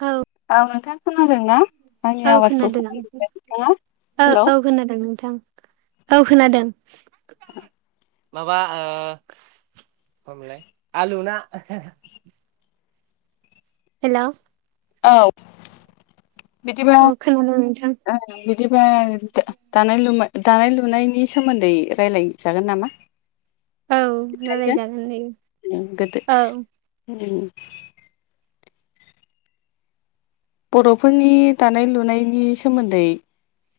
औ औ नोंथाङा खोनादोंना आंनि औ आवाजखौ खोनादों खोनादोंना नोंथाङा औ हेलौ औ खोनादों नोंथां औ खोनादों [inaudible] माबा हलाय आलु ना हेल औ बिदिबा औ खोनादों नोंथां बिदिबा दानाय ल दानाय लुनायनि सोमोन्दै रायज्लायजागोन नामा [inaudible] औ रायलायजागोन दे औ बर'फोरनि दानाय लुनायनि सोमोन्दै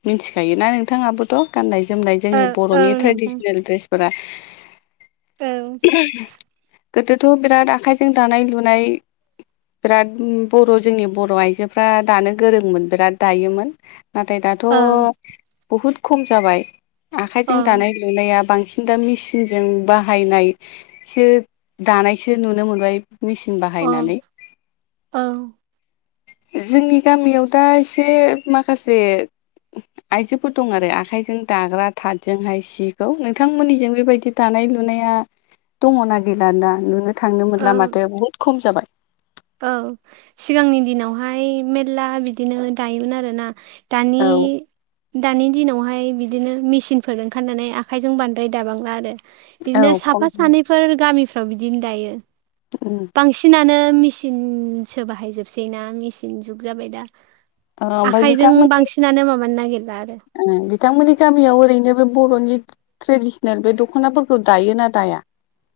मिथिखायोोना नोंथाङाबोथ' गाननाय जोमनाय ओ जोंनि औ बर'नि नोंथां ट्रेडिसनेल ड्रेसफोरा औ [inaudible] गोदोथ' बिराद आखाइजों दानाय लुनाय बिराद बर' जोंनि बर' आइजो आायजोफ्रा दानो गोरोंमोन बिराद दायोमोन नाथाय दाथ' औ बहुद खम जाबाय औ आखाइजों दानाय लुनाया बांसिन दा मेसििनजों बाहायनायसो दानायसो नुनो मोनबाय मेसििन औ बाहायनानै औ जोंनि गामियाव दा एसे माखासे आयजोफोर दं आरो आखाइजों दाग्रा थादजोंहाय सि नोंथांमोननिजों बेबायदि दानाय लुनाया दङना गैला दा नुनो थांनो मोनला औ माथो बहुद खम जाबाय औ सिगांनि दिनावहाय मेरला बिदिनो दायोमोन आरोना दानि औ दानि दिनावहाय बिदिनो मेसिनफोर ओंखारनानै आखाइजों बांद्राय दाबांला आरो बिदिनो औ खम साफा सानैफोर गामिफ्राव बिदिनो दायो उम बांसिनानो मिसि मेचनसो बाहायजोबसै ना मेचिन जुग जाबाय दा ओ ओमफ्राय आखाइजों बिथांमोन बांसिनानो मामानो नागिर बिथांमोननि गामियाव ओरैनो बे बर'नि ट्रेडिसनेल बे दख'नाफोरखौ दायोना दाया?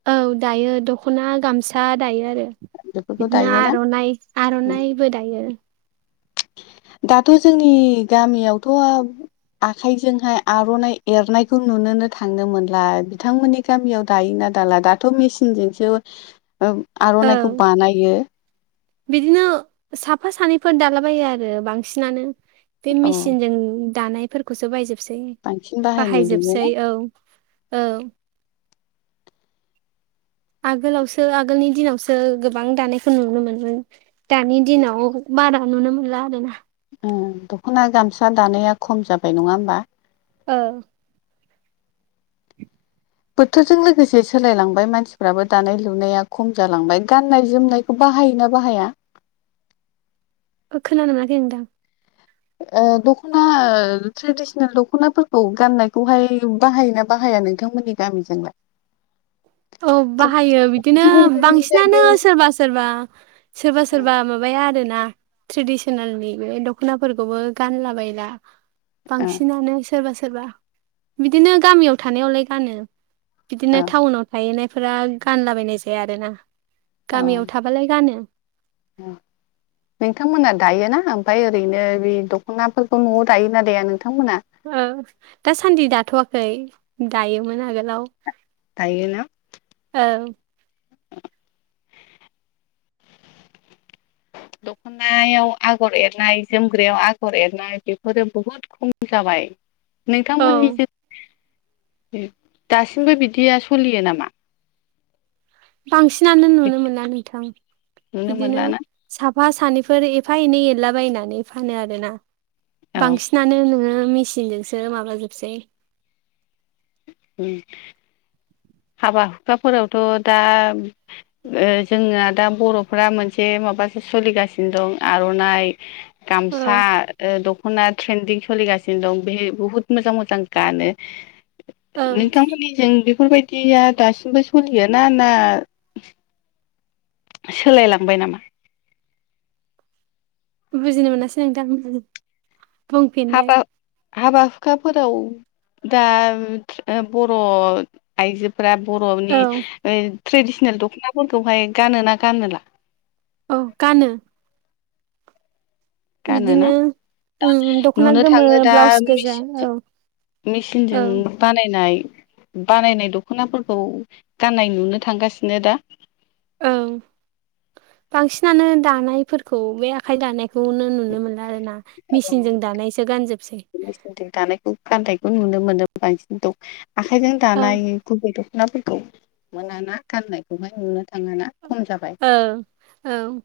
औ दायो दख'ना गामसा दायो आरो बेफोरखौ बिदिनो दायोना आर'नाइ आर'नाइबो दायो दाथ' जोंनि गामियावथ' आखाइजोंहाय आर'नाइ एरनायखौ नुनोनो थांनो मोनलाय बिथांमोननि गामियाव दायो नाल आदाला दाथ' मेचनजोंसो औ आर'नाइखौ बानायो बिदिनो साफा सानैफोर दालाबायो आरो बांसिनानो बे औ मेसिनजों दानायफोरखौसो बायजोब बांसिन बाहायनाय बाहायजोबसै नुयोना औ औ आगोलावसो आगोलनि दिनावसो गोबां दानायखौ नुनो मोनोन दानि दिनाव बारा ननो मोनला ला आरोना दख'ना गामसा दानाया खम जाबाय नङा होमबा। औ। बोथोरजों लोगोसे सोलायलांबाय मानसिफ्राबो दानाय लुनाया खम जालांबाय गाननाय जोमनायखौ ब बाहायोना बाहाया। खोनानो मोनाखै नोंदां। ओ दख'ना ओ ट्रेडिसनेल दख'नाफोरखौ गाननायखौहाय बाहायोना बाहाय जाया नोंथांमोननि गामिजोंलाय। औ बाहायो बिदिनो गुबुन गुबुन बांसिनानो जायगायाव सोरबा सोरबा सोरबा सोरबा माबाया आरो ना त्रेदिसेनेलनि बे दख'नाफोरखौबो गानला बला ओ औ बांसिनानो सोरबा सोरबा बिदिनो गामियाव थानायावलाय गानो बिदिनो औ टाउनाव गायनायफोरा गानलाबायनाय जाया आरोना गामियाव थाबालाय गानो। ओम। नोंथांमोना दायोना ओमफफ्राय ओरैनो बे दख'नाफोरखौ न'आव दायोना दाया नोंथांमोना। ओ दासान्दि दाथ'वाखै दायोमोन आगोलाव। दायोना औ। दखा नायाव आगर एरनाय जोमग्रायाव आगर एरनाय बेफोरो बुहुद खम जाबाय। औ नोंथांमोननि जे दासिमबो बिदिया सलियो नामा? बांसिनानो नुनो मोना नोंथां नुनो बिदिनो मोनलाना साफ फा सानैफोर एफा एनै एरलाबायनानै फानो आरोना औ बांसिनानो नुनो मेसिनजोंसो माबाजोबसै उम। हाबा हुखाफोरावथ' दा ओ जोंना दा बर'फ्रा मोनसे मा माबासो सोलिगासिनो दं आर'नाइ औ गामसा ओ दख'ना ट्रेन्दिं सोलिगासिनो दं बे बुहुत मोजां मोजां गानो। औ नोंथांमोननि जों बेफोरबायदि दिया दासिमबो सलियाना ना सोलायलांबाय नामा? बुजिनो मोनासै नोंथां हाबा बुंफिनलाय। हाबा हुखाफोराव दा बर' आइजो फ्रा बर'नि औ ओ ट्रेडिसिनेल दख'नाफोरखौहाय गानोना गानोला? औ गानो। गानोना बिदिनो दा उम दख'ना नुनो गोमो थाङो दा ब्लाउस गोजा औ मेसेन औ मेसिनजों बानायनाय बानायनाय दख'नाफोरखौ गाननाय नुनो थांगासिनो दा। ओ। बांसिनानो दानायफोरखौ बे आखाइ दानायखौनो नुनो मोनला आरो ना। औ मिचिनजों दानायसो गानजोबसै। मेचिनजों दानायखौ गाननायखौ नुनो मोनो बांसिन दख आखाइजों औ दानाय गुबै दख'नाफोर खौ मोनाना गाननायखौहाय नुनो थाङाना। खम जाबाय ओ औ।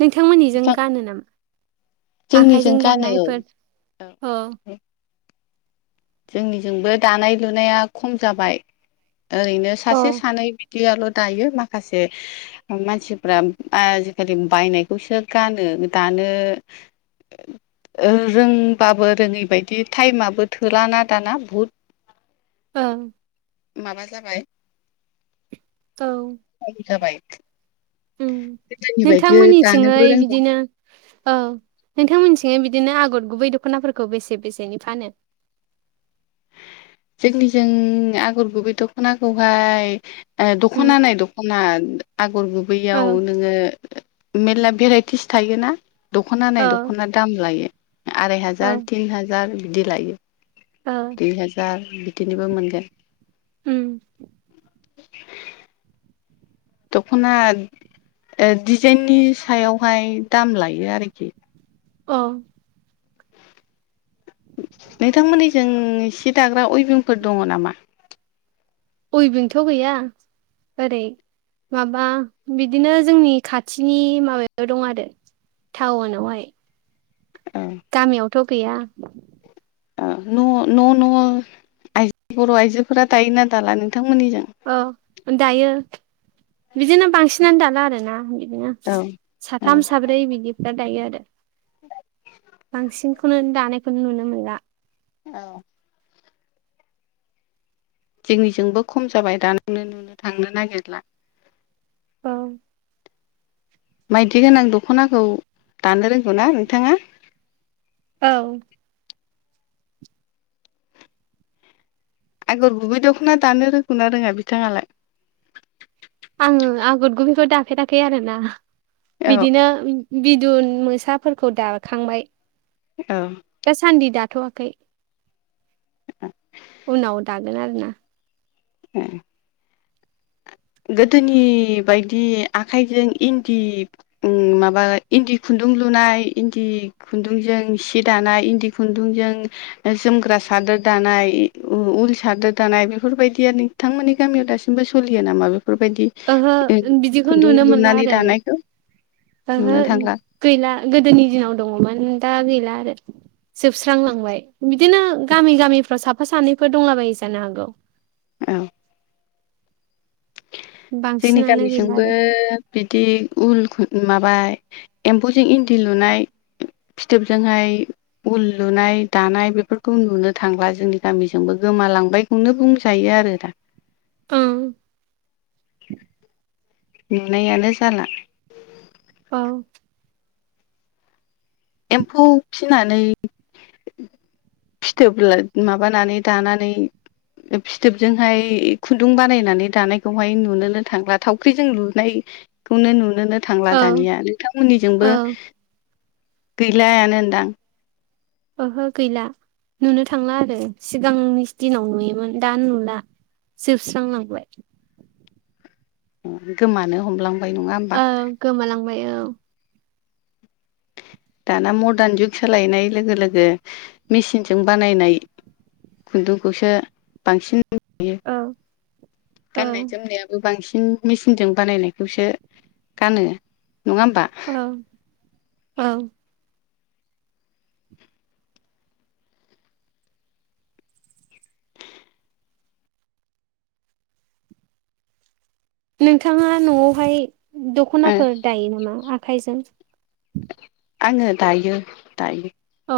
नोंथांमोननिजों गानो नामा? जोंनिजों आखाइजों गानो औ दानायफोर औ। जोंनिजोंबो दानाय लुनाया खम जाबाय ओरैनो औ सासे सानै बिदियाल' दायो माखासे मानसिफ्रा आजिखालि बायनायखौसो गानो। दानो ओ रोंबाबो रोङै बदि टाइमाबो थो थोलाना दाना भुत ओं। माबा जाबाय औ थाइम जाबाय। उम गोदोनि बायदि दानोबो नोंथांमोननिथिंयै रोंला बिदिनो औ नोंथांमोननि बे बिदिनो आगर गुबै दख'नाफोरखौ बेसे बेसेनि फानो? जोंनिजों आगर गुबै दख'नाखौहाय उम दख'नायनाय दख'ना ना आगर गुबैयाव ओं नोङो मेरला भेराइटिस थायोना। दख'नानाय औ दख'ना दाम लायो आराय औ हाजार तिन हाजार बिदि लायो। ओ दुइ हाजार बिदिनोबो मोनगोन। उम दखना ओ डिजाइननि सायावहाय दाम लायो आरोखि। औ नोंथांमोननिजों सि दाग्रा अयभिंफोर दङ नामा? उइभिंथ' गैया। ओरै माबा बिदिनो जोंनि खाथिनि माबायाव दं आरो। टाउनावहाय। औ गामियावथ' गैया। ओ न' न' न' आइजो बर' आइजोफोरा दायोना दाला नोंथांमोननि जों? औ दायो बिदिनो बांसिनानो दाला आरोना बिदिनो औ साथाम साब्रै बिदिफ्रा दायो आरो। [inaudible] बांसिनखौनो दानायखौनो नुनो मोनला। औ जोंनिजोंबो खम जाबाय दानो नुनो थांनो नागिरला। औ माइदि गोनां दख'नाखौ दानो रोंगौ ना नोंथाङा? औ आगर गुबै दख'ना दानो रोंगौना रोङा बिथाङालाय? आङो आगर गुबैखौ दाफेराखै आरोना औ बिदिनो बिदुन मोसाफोरखौ दाखांबाय औ दासान्दि दा दाथ'वाखै उनाव दागोन आरोना। [inaudible] गोदोनि बायदि आखाइजों इन्दि माबा इन्दि खु खुन्दुं लुनाय इन्दि खुन्दुंजों सि दानाय इन्दि खुन्दुंजों जोमग्रा स उल सादोर दानाय बेफोरबायदि आरो नोंथांमोननि गामियाव दासिमबो सलियो नामा? बेफोरबायदि ओहो बिदिखौ खुन्दुं नुनो मोनला लुनानै आरो। दानायखौ ओहो नुनो थांला गैला गोदोनि दिनाव दङमोन दा गैला आरो। जोबस्रांलांबाय बिदिनो गामि गामिफ्राव साफा सानैफोर दंलाबायो जानो हागौ औ जोंनि बांसिनानो गैला गामिजोंबो आरो बिदि उल माबा एम्फौजों इन्दि लुनाय फिथोबजोंहाय उल लुनाय दानाय बेफोरखौ नुनो थांब्ला जोंनि गामिजोंबो। गोमालांबायखौनो बुंजायो आरो दा। ओं। नुनायानो जाला। औ। एम्फौ फिनानै फिथोब माबानानै दानानै फिथोबजोंहाय खुन्दुं बानायनानै दानायखौहाय नुनोनो थांला थावख्रिजों लुनाय। खौनो‌ नुनोनो थांला औ दानिया औ नोंथांमोननिजोंबो गैलायानो होनदां। ओहो गैला। नुनो थांला आरो सिगांनि दिनाव नुयोमोन दा नुला जोबस्रां लांबाय गोमानो हमलां औ गोमालांबाय औ [inaudible] दाना मदार्न जुग सोलायनाय लोगो लोगो मेसिनजों बानायनाय खुन्दुंखौसो बांसिन [unintelligible] औ गाननाय औ जोमनायाबो बांसिन बि मेचिनजों बानायनायखौसो गानो नङा होमबा? औ औ [inaudible] नोंथाङा न'आवहाय ओ दख'नाफोर दायो नामा आखाइजों? आङो दायो दायो। अ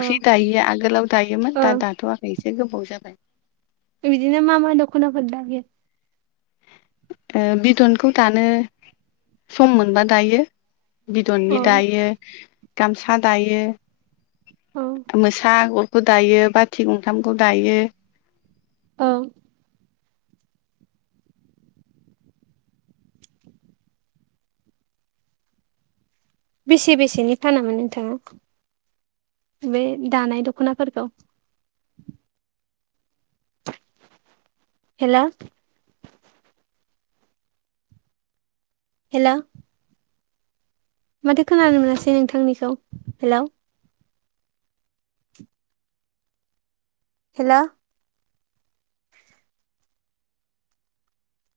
अ दायैया आगोलाव दायोमोन ओ दा दाथ'वाखै एसे गोबाव जाबाय बिदिनो मा मा दखनाफोर दायो? बिद'नखौ दानो सम मोनबा दायो। अ बिदननि दायो गामसा दायो अ मोसा आगर दायो बाथि गंथामखौ दायो औ बेसे बेसेनि फानामोन नोंथाङा? बे दानाय दख'नाफोरखौ हेलौ हेल' माथो खोनानो मोनासै नोंथांनिखौ हेलौ हेल'